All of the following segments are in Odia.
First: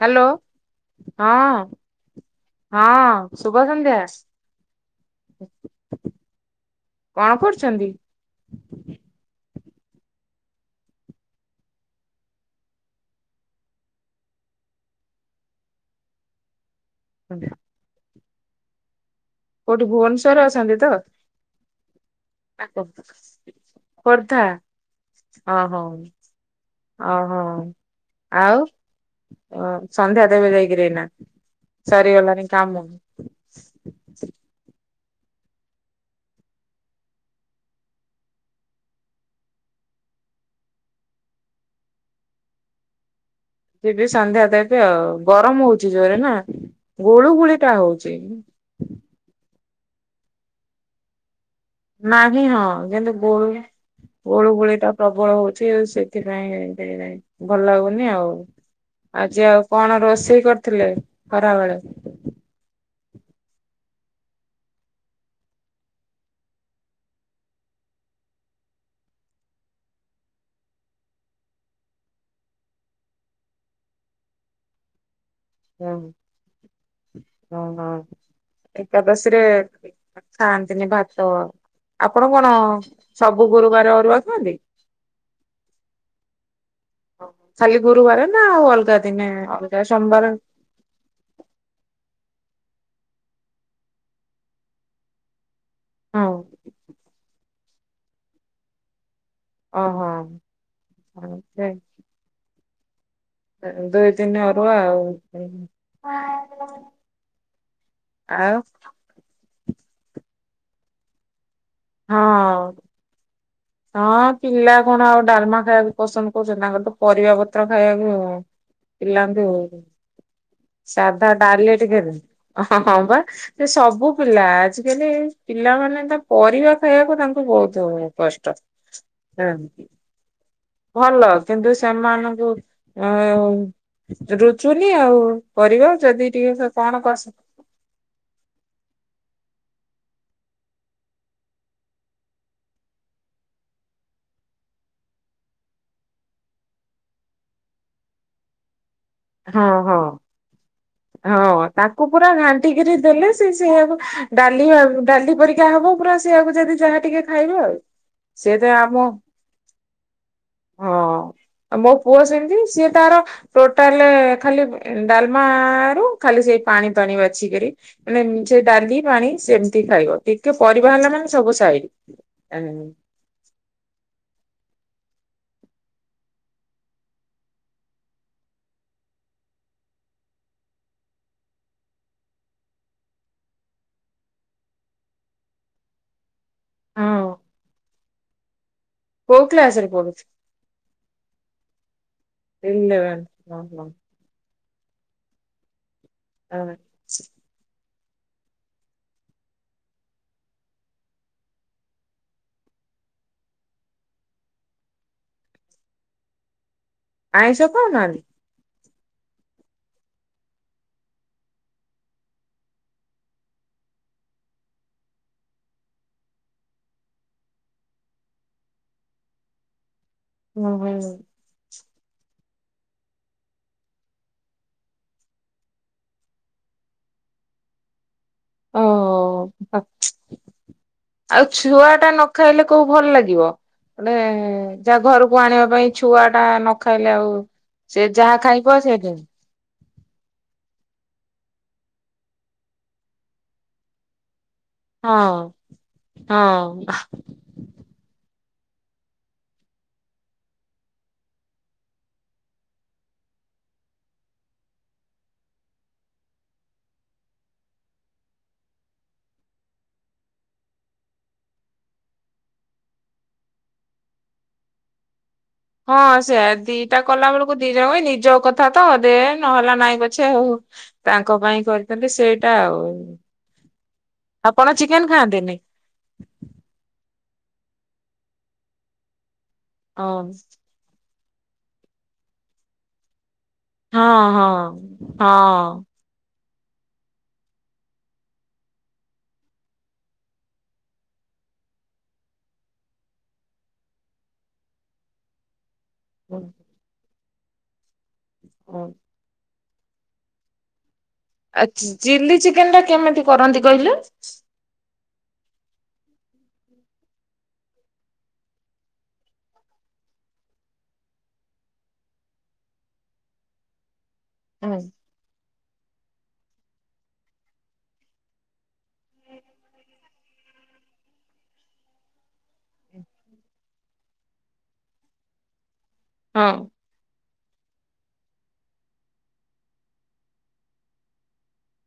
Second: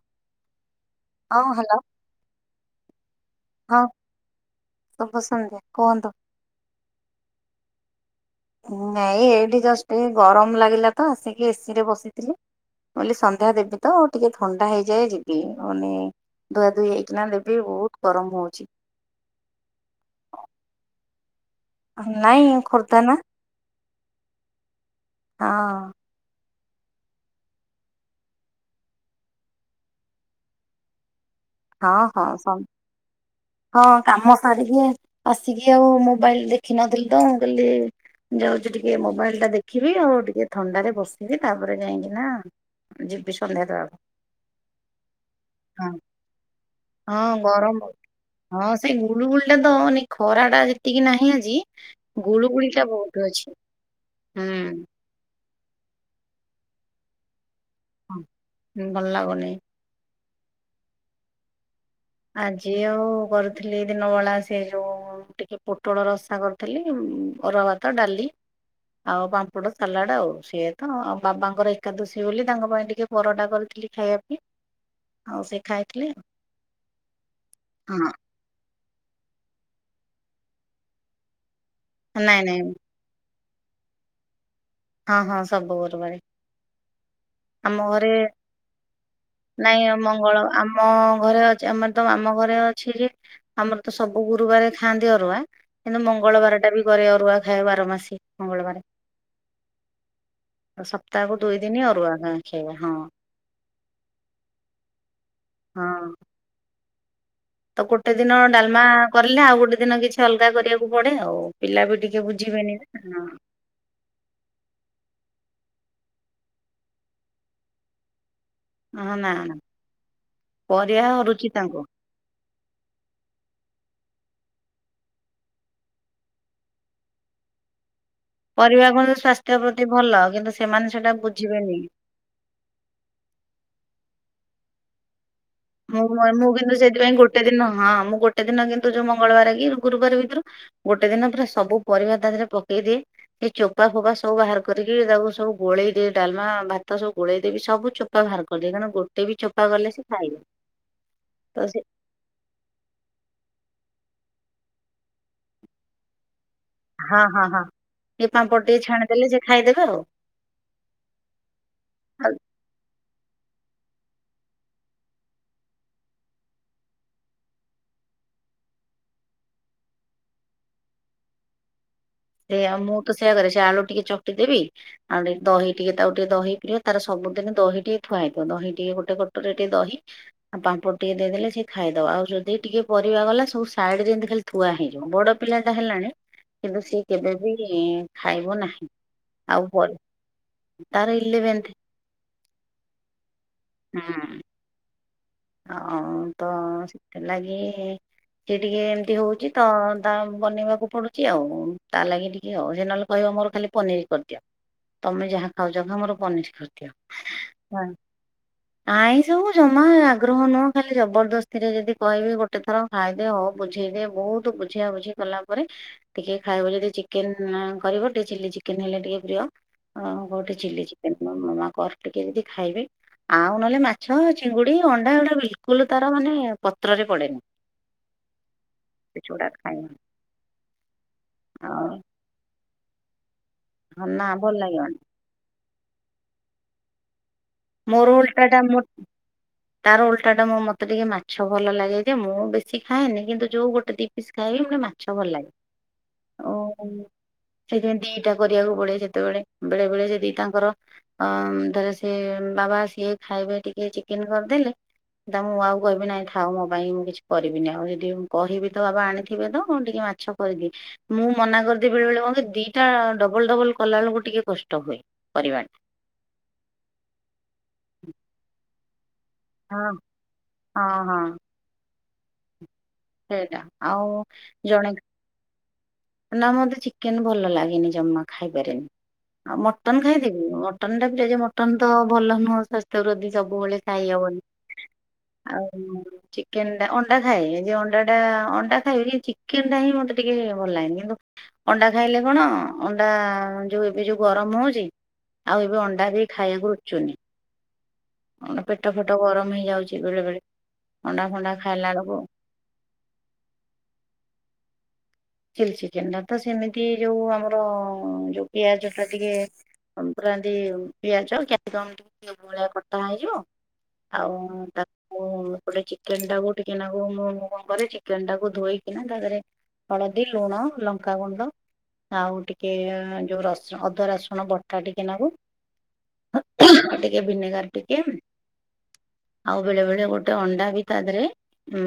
ହ୍ୟାଲୋ ହଁ। ହଁ ଶୁଭ ହଁ ସଂନ୍ଧ୍ୟା। ଶୁଭ ସନ୍ଧ୍ୟା କୁହନ୍ତୁ। କଣ କରୁଛନ୍ତି? ନାଇଁ ଏଇଠି ଜଷ୍ଟ ଗରମ ଲାଗିଲା ତ ଆସିକି ଏସି ରେ ବସିଥିଲି। ବୋଲି ସନ୍ଧ୍ୟା ଦେବି ତ ଟିକେ ଥଣ୍ଡା ହେଇଯାଏ ଯିବି ମାନେ ଦୁ ଦୁଇ ହେଇକିନା ଦେବି ବହୁତ ଗରମ ହଉଛି। କୋଉଠି ଭୁବନେଶ୍ଵରରେ ଅଛନ୍ତି ତ? ନାଇଁ ନା କୋ- ଖୋର୍ଦ୍ଧା ନା ଖୋର୍ଦ୍ଧା ଅ ହୋ। ହଁ। ଓହୋ ଆଉ ସନ୍ଧ୍ୟା ଦେବେ ଯାଇକିରିନା। ହଁ ହଁ ସମ ହଁ କାମ ସାରିକି ଆସିକି ଆଉ ମୋବାଇଲ ଦେଖିନଥିଲି ତ କାଲି। ଯାଉଛି ଟିକେ ମୋବାଇଲ ଟା ଦେଖିବି ଆଉ ଟିକେ ଥଣ୍ଡା ରେ ବସିବି ତାପରେ ଯାଇକି ନା ଜି ଯିବି ସନ୍ଧ୍ୟା ଦେବି ଆଉ ଗରମ ହଁ ହଉଛିି ଜୋରେ ନା ହଁ ଗୁଳୁ ଗୁଳି ଟା ଗରମ ହଉଛି। ବହୁତ ହଁ ସେଇ ଗୁଲୁ ଗୁଳି ଦଉନି ଖରା ଟା ଯେତିକି ନାହିଁ ଆଜି ନାହିଁ ଗୁଳୁଗୁଳି ହଁ ଟା [inaudible] ବହୁତ ଅଛି। ଗୋଳି ହୁଁ ଗୋଳୁଗୋଳି ଟା ପ୍ରବଳ ହଉଛି। ସିଏ ସେଥିପାଇଁ ଭଲଲାଗୁନି ହଁ, ଆଉ। ଭଲ ଆଜି ଲାଗୁନି। ଆଉ କଣ ରୋଷେଇ କରିଥିଲେ ଖରା ବେଳେ? ଆଜି ଆଉ କରୁଥିଲି ଦିନବେଳା ସେ ଯୋଉ ଟିକେ ପୋଟଳ ରସା କରିଥିଲି ଅରୁଆ ଭାତ ଡାଲି ଆଉ ପାମ୍ପଡ ସାଲାଡ ଆଉ ସିଏ ତ। ଆଉ ବାବାଙ୍କର ଏକାଦଶୀ ବୋଲି ତାଙ୍କ ପାଇଁ ଟିକେ ପରଟା କରିଥି ଲି ଖାଇବା ପାଇ । [inaudible] ଆଉ ସେ ଖାଇଥିଲେ ଓହୋ ହଁ ଏକାଦସୀ ରେ ଖାଆନ୍ତିନି ଭାତ ଆପଣ ନାଇଁ କଣ ନାଇଁ ସବୁ ଗୁରୁବାରେ ଅରୁଆ ଖାନ୍ତି? ହଁ ହଁ ସବୁ ଗୁରୁ ବାରେ। ଖାଲି ଆମ ଘରେ ଗୁରୁବାର ନା ଆଉ ଅଲଗା ଦିନେ ଅଲଗା ନାଇଁ ସୋମବାର ମଙ୍ଗଳ ଆମ ଘରେ ଅଛି ଆମର ତ ଆମ ଘରେ ଅଛି ଯେ ଆମର ତ ସବୁ ଗୁରୁବାରେ ଖାଆନ୍ତି ଅରୁଆ କିନ୍ତୁ ହଁ ମଙ୍ଗଳବାର ଟା ବି କରେ ଅରୁଆ ଖାଏ ବାର ମାସୀ ମଙ୍ଗଳବାରେ ଓହୋ। ସପ୍ତାହକୁ ଦୁଇ ଦିନ ଅରୁଆ ଖା ଖାଇବା ହଁ । ଦୁଇ ତିନି ଅରୁଆ ଆଉ ହଁ [unintelligible] ତ ଗୋଟେ ଦିନ ଆଉ ଡାଲମା କରିଲେ ଆଉ ଗୋଟେ ଦିନ କିଛି ଅଲଗା କରିବାକୁ ପଡେ ଆଉ। ପିଲା ବି ଟିକେ ହଁ। ବୁଝିବେନି ନା ହଁ ପିଲା କଣ ଆଉ ଡାଲମା ଖାଇବାକୁ ପସନ୍ଦ କରୁଛନ୍ତି ତାଙ୍କର ତ ପରିବା ପତ୍ର ଖାଇବାକୁ ଆଉ। ହଁ ନା ପିଲାଙ୍କୁ ନା ପରିବା ସାଧା ରୁଚି ଡାଲି ତାଙ୍କୁ ଟୀକେ ଦେ ହଁ ହଁ ବା ସେ ସବୁ ପିଲା ଆଜିକାଲି ପିଲାମାନୋନ ତା ପରିବା ଖାଇବାକୁ ତାଙ୍କୁ ବହୁତ [inaudible] ପରିବା କଣ ସ୍ୱାସ୍ଥ୍ୟ ପ୍ରତି ଭଲ କିନ୍ତୁ ସେମାନେ ସେଟା ଭଲ କିନ୍ତୁ ବୁଝିବେନି ସେମାନଙ୍କୁ ଅଁ ଆଉରୁଚୁନି ଆଉ ପରିବା ମୁଁ ଯଦି ମାନୁ ଟିକେ କିଂନ୍ତୁ କଣ ସେଥିପାଇଁ କସ ଗୋଟେ ଦିନ ହଁ ମୁଁ ଗୋଟେ ଦିନ କିନ୍ତୁ ଯୋଉ ମଙ୍ଗଳବାର କି ଗୁରୁବାର ଭିତରୁ ଗୋଟେ ଦିନ ପୁରା ସବୁ ପରିବା ତା ଦେହରେ ପକେଇ ଦିଏ ସେ ଚୋପା ଫୋପା ସବୁ ବାହାର କ- ିକି ତାକୁ ସବୁ ଗୋଳେଇଦି ଡାଲମ ଭାତ ସବୁ ଗୋଳେଇ ଦେବି ସବୁ ଚୋପା ବାହାର କରିଦିଏ। ଗୋଟେ ବି ହଁ ଚୋପା ଗଲେ ହଁ। ସେ ଖାଏନି। ହଁ ତାକୁ ପୁରା ଘାଣ୍ଟିକିରି ଦେଲେ ସେ ସେ ସେୟାକୁ ଡାଲି ଆଉ ଡାଲି ପରିକା ହବ ପୁରା ସେଇଆକୁ ଯଦି ଯାହା ଟିକେ ହଁ ହଁ ଖାଇବା ହଁ ଆଉ। ଟିକେ ପାମ୍ପଡ଼ ସେତ ଟିକେ ଆମ ଛାଣିଦେଲେ ସେ ଖାଇଦେବେ ଆଉ। ହଁ ମୋ ପୁଅ ଆଉ ସେମିତି ସିଏ ତାର ଟୋଟାଲ ଖାଲି ଡାଲମା ଖାଲି ସେଇ ପାଣି ପାଣି ବାଛିକିରି ମାନେ ସେ ଡାଲି ପାଣି ସେମିତି ଖାଇବ ଟିକେ ପରି ରିବା ହେଲା ମାନେ ସବୁ ସାଇ ସେଉ ମୁଁ ତ ସେୟା କରେ ସେ ଆଳୁ ଟିକେ ଚକଟି ଦେବି । ଆଉ ଟିକେ ଦହି ଟିକେ ତାକୁ ଟିକେ ଦହି ଟିକେ ତାର ସବୁ ଦିନ ଦହି ଟିକେ ଥୁଆହେଇଥିବ। ଦହି ଟିକେ ଗୋଟେ ଦହି ଆଉ ପାମ୍ପଡ଼ ଟିକେ ଦେଇଦେଲେ ସିଏ ଖାଇଦବ। ଆଉ ଯଦି ଟିକେ ପରିବା ଗଲା ସବୁ ସାଇଡରେ ଯେମିତି ଖାଲି ଥୁଆ ବଡ ପିଲା ଟା ହେଲାଣି କିନ୍ତୁ ହଁ କେବେବି ଖାଇବ ନାହିଁ। କୋଉ ଆଉ କ୍ଲାସ ରେ ପରେ ପଢୁଛି? ତାର ଇଲେଭନ୍ତା [unintelligible] ହଁ ତ ସେଥିଲାଗି ସେ ଟିକେ ଏମିତି ହଉଛି ତ ତା ବନେଇବାକୁ ପଡୁଛି ଆଉ ତା ଲାଗି ଟିକେ ଆଉ ସେ ନହେଲେ କହିବ ମୋର ଖାଲି ପନିର କରିଦିଅ ତମେ ଯାହା ଖାଉଛ ଖା ମୋର ପନିର କରିଦିଅ । ଆଇଁସ ଖାଉନାହାନ୍ତି । ଆଇଁସ ମୁଁ ଜମା ଆଗ୍ରହ ନୁହଁ ଖାଲି ଜବରଦସ୍ତି ରେ ଯଦି କହିବି ଗୋଟେଥର ଖାଇଦେ, ହଉ ବୁଝେଇଦେ ବହୁତୁ ବୁଝା ବୁଝି କଲା ପରେ ଟିକେ ଖାଇବ ଯଦି ଚିକେନ କରିବ ଟିକେ ଚିଲି ଚିକେନ ହେଲେ ଟିକେ ପ୍ରିୟ ହଁ ଗୋଟେ ହୁଁ ଚିଲି ହୁଁ ଚିକେନ ମୋ ମାମା କର ଟିକେ କେମିତି ଖାଇବେ ଆଉ ନହେଲେ ମାଛ, ଚିଙ୍ଗୁଡି ଅଣ୍ଡା ଗୁଡା ବିଲକୁଲ ତାର ମାନେ ପତ୍ରରେ ପଡେନି। ଓ ସେଗୁଡା ଖାଇନି ଆଉ ଛୁଆ ଆଉ ଟା ନ ଖାଇଲେ କଉ ଭଲ ଲାଗିବ ହଁ ଗୋଟେ ନା ଭଲ ଲାଗିବନି ଯାଘରକୁ ଆଣିବା ପାଇଁ ଛୁଆଟା ନ ଖାଇଲେ ଆଉ ସେ ମୋର ଯାହା ଉଲଟା ଟା ଖାଇବ ମୁଁ ସେ ତାର ଉଲଟା ଟା ମୁଁ ମା ମତେ ଟିକେ ମାଛ ଭଲ ଲାଗେ ଯେ, ମୁଁତ ବେଶୀ ଖାଏନି, କିନ୍ତୁ ଯୋଉ ଗୋଟେ ଦିି ପିସ ଖାଇବି ମୁତେ ହଁ ମାଛ ଭଲ ଲାଗେ ଓ ହଁ ସେଥିପାଇଁ ଦିଟା କରିବାକୁ ପଡେ ଯେତେବେଳେ ବେଳେ ବେଳେ ସେ ଦୁଇଟାଙ୍କର ଅଂ ଧର ସେ ବାବା ସିଏ ଖାଇବେ ଟିକେ ଚିକେନ କରିଦେଲେ। ନା ମୁଁ ଆଉ କହିବି ନାଇଁ ଥାଉ ମୋ ପାଇଁ ମୁଁ କିଛି କରିବିନି ଆଉ ଯଦି କହିବେତ ବାବା ଆଣିଥିବେ ତ ଟିକେ ମାଛ କରିଚି ମୁଁ ମନା କରିଦିଏ ବେଳେ ବେଳେ ଦିଟା ଡବଲ ଡବଲ କଲାବେଳକୁ ଟିକେ କଷ୍ଟ ହୁଏ। କରିବାଟା। ହଁ ସେୟା ଦିଟା କଲାବେଳକୁ ଧୀରେ ହୁଏ ନିଜ କଥା ତ ଦେ ନ ହେଲା ହଁ। ନାଇଁ ପଛେ ହଉ ହଁ ହଁ ତାଙ୍କପାଇଁ କରିଥାନ୍ତି ସେଇଟା ଆଉ ସେଇଟା ଆଉ ଆପଣ ଜଣେ ଚିକେନ ଖାଆନ୍ତିନି? ନା ମତେ ଚି ଚିକେନ ଭଲ ଲାଗେନି ଜମା ଖାଇପାରେନି ଆଉ ମଟନ୍ ହଁ ଖାଇଦେବି ମଟନ ଟା ଏଯେ ମଟନ୍ ତ ଭଲ ନୁହଁ ସ୍ୱାସ୍ଥ୍ୟ ପ୍ରତି ସବୁବେଳେ ହଁ ଖାଇହବନି ହଁ ଆଉ ଚିକେନ ଅଣ୍ଡା ଖାଏ ଯେ ଅଣ୍ଡା ଅଣ୍ଡାଟା ଅଣ୍ଡା ଖାଇବି ହେଲେ ଚିକେନ ଟା ହିଁ ମତେ ଟିକେ ଭଲ ଲାଗେନି, କିନ୍ତୁ ଅଣ୍ଡା ଖାଇଲେ କଣ ଅଣ୍ଡା ଯୋଉ ଏବେ ଯୋଉ ଗରମ ହଉଛି, ଆଉ ଏବେ ଅଣ୍ଡା ବି ହଁ। ଖାଇବାକୁ ରୁଚୁନି। ମୋର ପେଟ ଫେଟ ଗରମ ହେଇଯାଉଛି ବେଳେ ବେଳେ ଅଣ୍ଡା ଫଣ୍ଡା ଆଛା ଖାଇଲା ବେଳକୁ ଚି଼ଲ୍ଲୀ ଚିକେନ ଟା କେମିତି କରନ୍ତି କହିଲେ? ଚି଼ଲ୍ଲୀଚିକେନ ଟା ତ ସେମିତି ଯୋଉ ଆମର ଯୋଉ ପିଆଜ ଟା ଟିକେ ପୁରାନ୍ତି ପିଆଜ କିଆପସିୟମ ଭଳିଆ କଟା ହେଇଯିବ। ଆଉ ମୁଁ ହଁ ତାକୁ ଏପଟେ ଚିକେନ ଟାକୁ ଟିକେନାକୁ ମୁଁ, ମୁଁକଣକରେ ଚିକେନ ଟାକୁ ଧୋଇ ହଁ ତାଦେହରେ ହଳଦୀ ଲୁଣ ଲଙ୍କାଗୁଣ୍ଡ ଆଉ ଟିକେ ଯୋଉ ରସ ଅଦାରସୁଣ ବଟା ଟିକେ ନେବୁ ହଁ। ଏ ଭିନେଗାର ଟିକେ ଆଉ ବେଳେବେଳେ ଗୋଟେ ଅଣ୍ଡାବି ତା ଧୀରେ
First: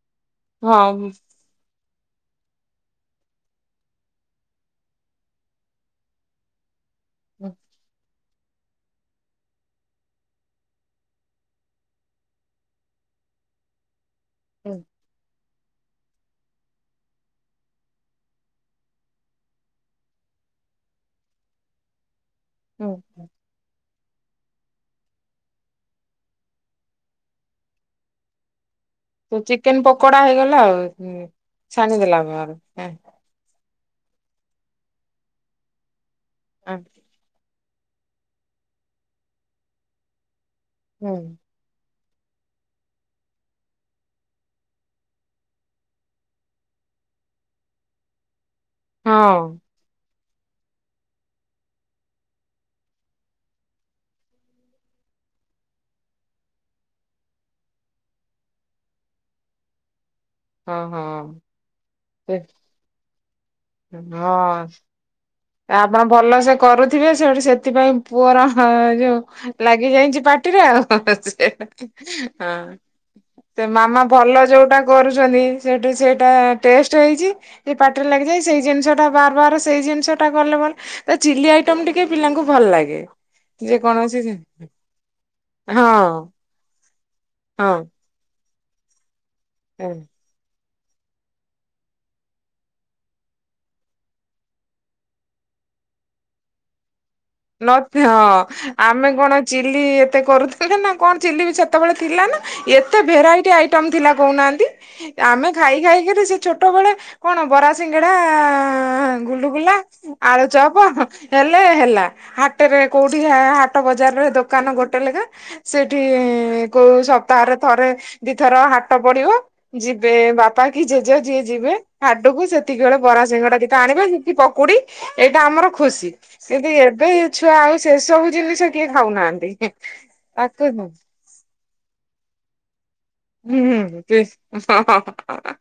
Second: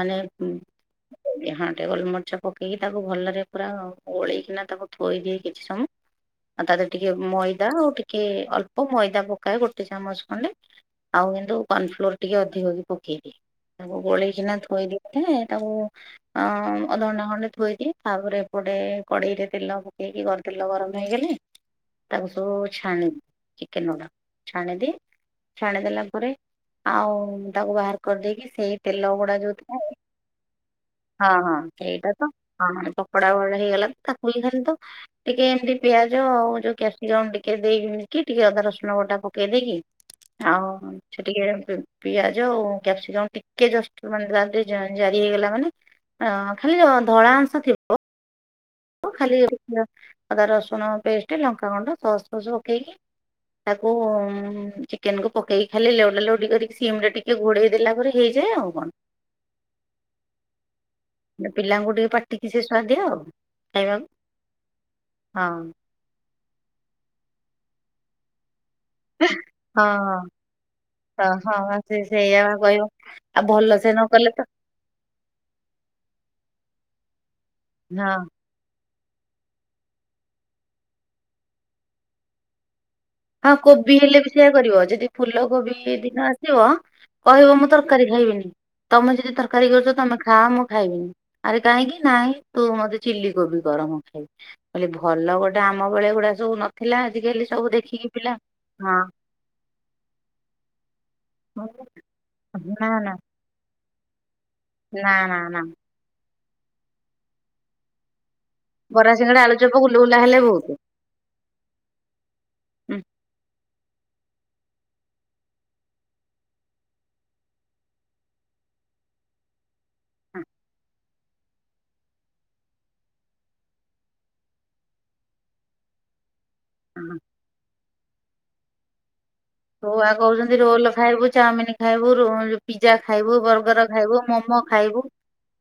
ମାନେ ହଁ ଉଁ। ଟେବଲ ମାଛକୋ ପକେଇକି ତାକୁ ଭଲରେ ପୁରା ଗୋଳେଇକିନା ତାକୁ ଥୋଇଦିଏ, କିଛି ସମୟ ଆଉ ତା ଦେହରେ ଟିକେ ମଇଦା ଆଉ ଟିକେ ଅଳ୍ପ ମଇଦା ପକାଏ ଗୋଟିଏ ଚାମଚ ଖଣ୍ଡେ ଆଉ କିନ୍ତୁ କନ୍ଫ୍ଲୋର ଟିକେ ଅଧିକ ବି ପକେଇଦିଏ ତାକୁ ଗୋଳେଇକି ସିନା ଥୋଇ ଦେଇଥିଲେ ତାକୁ ଉଁ ଅଧଘଣ୍ଟା ଖଣ୍ଡେ ଥୋଇକି ତାପରେ ଏପଟେ କଡେଇରେ ତେଲ ପକେଇକି ତେଲ ଗରମ ହେଇଗଲେ। ତାକୁ ସବୁ ଛାଣିଲେ ଚିକେନ ଗୁଡାକୁ ଛାଣିଦିଏ ଛାଣିଦେଲା ପରେ ଆଉ ତାକୁ ବାହାର କରିଦେଇକି ସେଇ ତେଲ ଗୁଡା ସେ ଯୋଉ ଚିକେନ ଥାଏ ପକୋଡା ହେଇଗଲା ଆଉ ହଁ ହଁ ଏଇଟା ଛାଣିଦେଲା ତ ପରେ। ପକୋଡା ଗୁଡା ହେଇଗଲା ତାକୁହିଁ ଖାଲି ତ ଟିକେ ଏମିତି ପିଆଜ ଆଉ ଯୋଉ ହଁ କ୍ୟାପସିକମ ଟିକେ ଏ ଦେଇକିି ଟିକେ ଅଦାରସୁଣ ବଟା ପକେଇ ଦେଇକି ଆଉ ହଁ ସେ ଟିକେ ପିଆଜ ଆଉ କ୍ୟାପସିକମ ଟିକେ ଜଷ୍ଟ ମାନେ ତାଦେ ଜାରି ହେଇଗଲା ମାନେ ଅଁ ଖାଲି ଧଳା ଅଂଶ ଥିବ। ଓ ଖାଲି ହଁ ଅଦା ରସୁଣ ପେଷ୍ଟ ଲଙ୍କାଗୁଣ୍ଡ ସସ୍ ଫସ୍ ପକେଇକି ତାକୁ ଚିକେନ କୁ ପକେଇକି ଖାଲି ଲଉଟା ଲଉଟି କରିକି ସିମ ରେ ଟିକେ ଘୋଡେଇ ଦେଲା ପରେ ହେଇଯ ଯିବ, ଆଉ କଣ। ଏ ଏ ହଁ, ହଁ। ସେ ପାଟିକି ସିଏ ସୁଆଦିଆ ଆଉ। ଖାଇବାକୁ ହଁ ହଁ। ଆପଣ ଏ ଭଲସେ କରୁଥୁବେ। ସେଇଠୁ ସେଥିପାଇଁ ପୁଅର ହଁ ଯୋଉ ହଁ ଲାଗି ଯାଇଚି ପାଟିରେ, ଆଉ ହଁ ସେ ହଁ ହଁ, ସେ ସେଇଆ ବା ହଁ କହିବ ଆଉ ସେ ଭଲ ମାମା ନ କଲେ ତ ଭଲ ଯୋଉଟା କରୁଛନ୍ତି ସେଠୁ ସେଇଟା ଟେଷ୍ଟ ହେଇଚି କି ପାଟିରେ ହଁ। ଲାଗିଯାଏ ସେଇ ଜିନିଷ ଟା ବାର ବାର ସେଇ ଜିନିଷ ଟା କଲେ ଭଲ। ତ ଚିଲ୍ଲି ଆଇଟମ ଟିକେ ପିଲାଙ୍କୁ ଭଲ ଲାଗେ। ହଁ କୋବି ହେଲେ ଯେକୌଣସି ବି ସେଇଆ କରିବ। ଯଦି ଫୁଲ ହଁ କୋବି ଦିନ ଆସିବ କହିବ ମୁଁ ତରକାରୀ ଖାଇବିନି। ତୋମେ ଯଦି ତରକାରୀ ହଁ କରୁଛ ତୋମେ ଖାଅ। ମୁଁ ଖାଇବିନି। ଆରେ କାହିଁକି? ନାଇଁ ତୁ ମୋତେ ଚିଲ୍ଲି କୋବି କର ମୁଁ ଖାଇବି। କଲେ ଭଲ ଗୋଟେ ଆ ଆମ ବଳେ ଏଗୁଡା ସବୁ ନଥିଲା। ଆଜିକାଲି ନ ସବୁ ଦେଖିକି ପିଲା ହଁ ହଁ ଆମେ କଣ ଚିଲ୍ଲି ଏତେ କରୁଥିଲେ ନା କଣ। ଚିଲ୍ଲି ବି ସେତେବେଳେ ଥିଲା ନା। ଏତେ ବି ଭେରାଇଟି ଆଇଟମ୍ ଥିଲା କହୁନାହାନ୍ତି, ନା ନା ଆମେ ନା ଖାଇ ଖାଇକିରି ସେ ଛୋଟବେଳେ କଣ ବରା ସିଙ୍ଗଡ଼ା ବରା ଆଁ, ସିଙ୍ଗଡା ଗୁଲୁଗୁଲା ଆଳୁଚପ ଗୁଲୁଗୁଲା ହେଲେ ବହୁତ। ଆଳୁଚପ ହେଲେ ହେଲା। ହାଟରେ ହୁଁ, କୋଉଠି ଖା ହଟ ବଜାରରେ ଦୋକାନ ଗୋଟେ ଲେଖା। ସେଠି କୋଉ ସପ୍ତାହରେ ଥରେ ଦି ଥର ତ ହାଟ ପଡିବ ଯିବେ ହୁଁ, ବାପା କି ଜେଜେ ଯିଏ ଯିବେ ହାଟକୁ। ସେତିକି ବେଳେ ବରା ସିଙ୍ଗଡା ଦିଟା ଆଣିବେ ସେ କି ପକୁଡି ଏଇଟା ଆମର ଖୁସି। କିନ୍ତୁ ଏ ବେ ହୁଁ। ଛୁଆ ଆଉ ସେସବୁ ଜିନିଷ କିଏ ଖାଉନାହାନ୍ ଛୁଆ କହୁଚନ୍ତି ରୋଲ୍ ଖାଇବୁ, ଚାଉମିନ୍ ଖାଇବୁ, ରୁ ଏ ପି ହୁଁ, ହୁଁ, ଟିସ ହଁ, ହଁ, ଖାଇବୁ ହଁ, ହଁ,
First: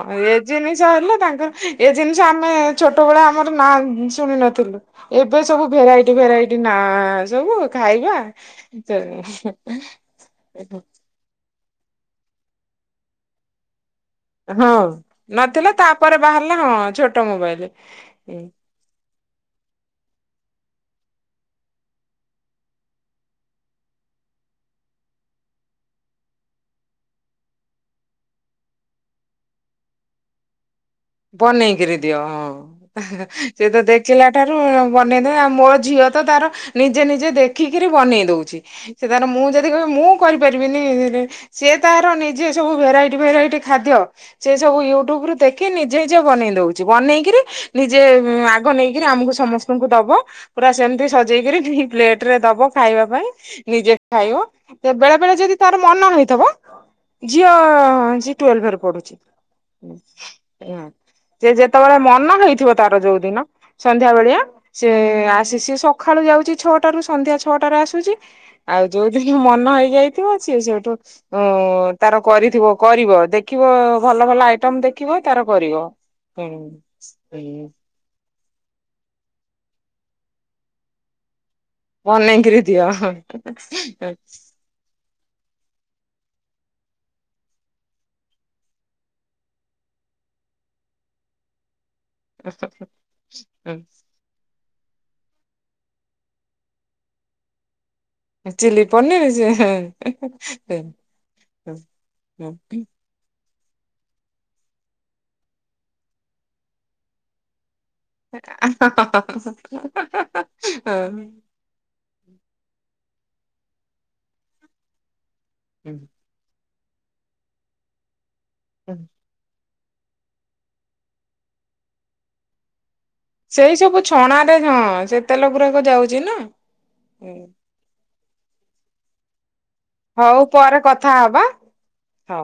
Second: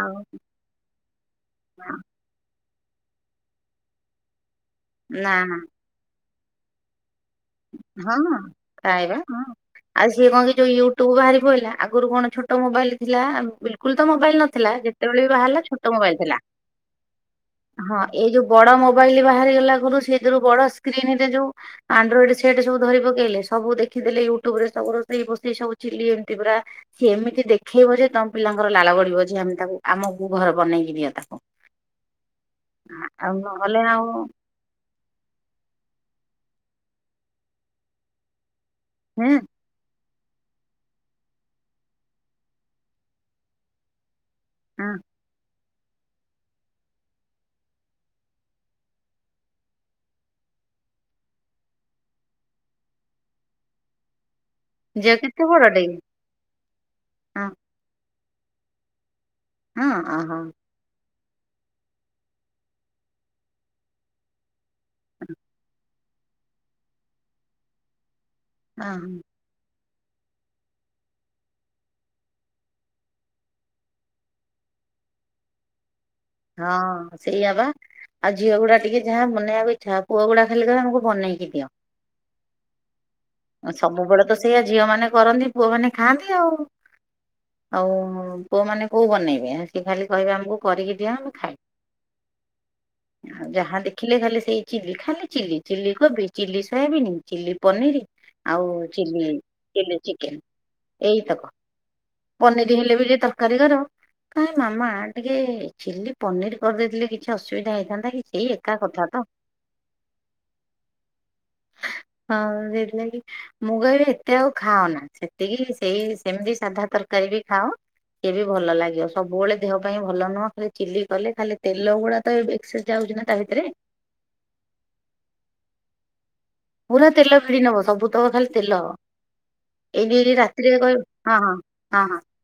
ଆଉ ଏ ଜିନିଷ ହେଲେ ତାଙ୍କର ଏ ଜିନିଷ ଆମେ ଛୋଟବେଳେ ଆମର ନାଁ ଶୁଣି ନଥିଲୁ। ନା ଏବେ ନା ସବୁ ଭେରାଇଟି ଭେରାଇଟି ନାଁ। ହଁ ଖାଇବା ହଁ ଆଉ ସିଏ କଣ କି ଯୋଉ ୟୁଟ୍ୟୁବ ବାହାରି ପଇଲା। ଆଗରୁ କଣ ଛୋଟ ମୋବାଇଲ୍ ଥିଲା। ବିଲ୍ କୁଲ ତ ମୋବାଇଲ୍ ନଥିଲା। ହଁ ଯେତେବେଳେ ବି ବାହାରିଲା ନଥିଲା ଛୋଟ ମୋବାଇଲ୍ ତାପରେ ଥିଲା। ବାହାରିଲା ହଁ ଛୋଟ ମୋବାଇଲ ହଁ ଏଇ ଯୋଉ ବଡ ମୋବାଇଲ୍ ବାହାରିଗଲା ଘରୁ ସେଇଥିରୁ ବଡ ସ୍କ୍ରିନ୍ ରେ ଯୋଉ ଆଣ୍ଡ୍ରଏଡ୍ ସେଟ୍ ସବୁ ଧରି ପକେଇଲେ ସବୁ ଦେଖିଦେଲେ ୟୁଟ୍ୟୁବ ରେ ସବୁ ରୋଷେଇ ପୁସେଇ ସବୁ ଚିଲ୍ଲି ଏମିତି ପୁରା। ସିଏ ଏମିତି ସେ ଦେଖେଇବ ଯେ ତୋମ ପିଲାଙ୍କର ଲାଳ ଗଡିବ ଯେ ଆମେ ତାକୁ ଆମକୁୁ ଘର ବନେଇ ବନେଇକିରି ଦିଅ। ହଁ ଆଉ ସେ ତ ନହେଲେ ଆଉ ଦେଖିଲା ଠାରୁ ବନେଇଦେ। ଆଉ ମୋ ଝିଅ ତ ତାର ନିଜେ ନିଜେ ଦେଖିକିରି ବନେଇ ଦଉଛି। ସେ ତାର ହୁଁ ମୁଁ ଯଦି କହିବି ମୁଁ କରିପାରିବିନି। ସିଏ ତାର ନିଜେ ସବୁ ଭେରାଇଟି ଭେରାଇଟି ଖାଦ୍ୟ ସେ ସବୁ ୟୁଟ୍ୟୁବ ରୁ ଦେଖି ନି ଜେ ନିଜେ ଦଉଚୁ। ବନେଇକିରି ନିଜେ ଉଁ, ଆଗ ନେଇକିରି ଆମକୁ ସମସ୍ତଙ୍କୁ ଦବ। ପୁରା ସେ ଏମତି ସଜେଇକିରି ପ୍ଲେଟ୍ ରେ ଦବ ଖାଇବା ପାଇଁ। ନିଜେ ଖାଇବ। ତ ଝିଅ ବେଳେ ବେଳେ କେତେ ଯଦି ତାର ବଡଟେ କି ମନ ହେଇଥିବ, ହଁ ଝିଅ ସିଏ ଟୁଏଲ୍ଭ ରେ ପଢୁଛି। ହଁ, ଓ ହୋ। ହଁ, ସେ ଯେତେବେଳେ ମନ ହେଇଥିବ ତାର ଯୋଉ ଦିନ ସନ୍ଧ୍ୟା ବେଳିଆ ସେ ଆସି ସିଏ ସଖାଳୁ ଯାଉଚି ଛଅଟ ରୁ ସନ୍ଧ୍ୟା ଛଅଟାରେ ଆସୁଚି। ଆଉ ଓହୋ ଯୋଉଦିନ ମନ ହେଇ ଯାଇଥିବ ସିଏ ସେଇଠୁ ତାର କରିଥିବ କରିବ ଦେଖିବ ଭଲ ଭଲ ଆଇଟମ ଦେଖିବ। ତାର କରିବ। ହୁଁ ହଁ ସେଇଆ ବା। ଆଉ ଝିଅ ଗୁଡା ଟିକେ ଯାହା ବନାଇବାକୁ ଇଚ୍ଛା। ପୁଅ ଗୁଡା ଖାଲି କହିବେ ଆମକୁ ବନେଇକି ଦିଅ। ବନେଇକିରି ଦିଅ। ଅ, ସବୁବେଳେ ତ ସେଇଆ ଝିଅ ମାନେ କରନ୍ତି। ପୁଅ ମାନେ ଖାଆନ୍ତି ଆଉ। ଆଉ ପୁଅ ମାନେ କୋଉ ବନେଇବେ। ସିଏ ଖାଲି କହିବେ ଆମକୁ କରିକି ଦିଅ, ଆମେ ଖାଇବୁ। ଆଉ ଯାହା ଦେଖିଲେ ଖାଲି ସେଇ ଚିଲ୍ଲି ଖାଲି ଚିଲ୍ଲି ଚିଲ୍ଲି କୋବି ଚିଲ୍ଲି ସୋୟାବିିନି ଚିଲ୍ଲି ପନିରି। ଆଉ ଚିଲି ଚିଲ୍ଲି ପନିର ସେ ଚିଲ୍ଲିଚିକେନ୍ ଏଇତକ। ପନିରି ହେଲେ ବୋଲି ତ କାରି କରିବ କାଇଁ ମାମା ଟିକେ ଚିଲ୍ଲି ପନିର୍ କରିଦେଇଥିଲେ କିଛି ଅସୁବିଧା ହେଇଥା [unintelligible] ହଁ। ହଁ ସେଇଥି ଲାଗି। ମୁଁ କହିବି ଏତେ ଆଉ ଖାଅନା ସେତିକି ସେଇ ସେମତି ସାଧା ତରକାରୀ ବି ଖାଅ। ଇଏ ବି ଭଲ ହଁ। ଲାଗିବ ସବୁବେଳେ ଦେହ ପାଇଁ ଭଲ ନୁହଁ ଖାଲି ଚିଲ୍ଲି କଲେ ଖାଲି ତେଲ ଗୁଡା ତ ଏବେ ଏକସେ ସେଇ ସବୁ ଛଣାରେ ହଁ ସେ ତେଲ ଗୁରାକ ଯାଉଚି ନାଁ। ପୁରା ତେଲ ଭିଡି ନବ ସବୁ ତକ ଖାଲି ତେଲ। ଏଇଖିରି ହଉ ରାତିରେ ପରେ କହି କଥା ହଁ ହବା ହଁ ହଁ ହଁ। ହଉ।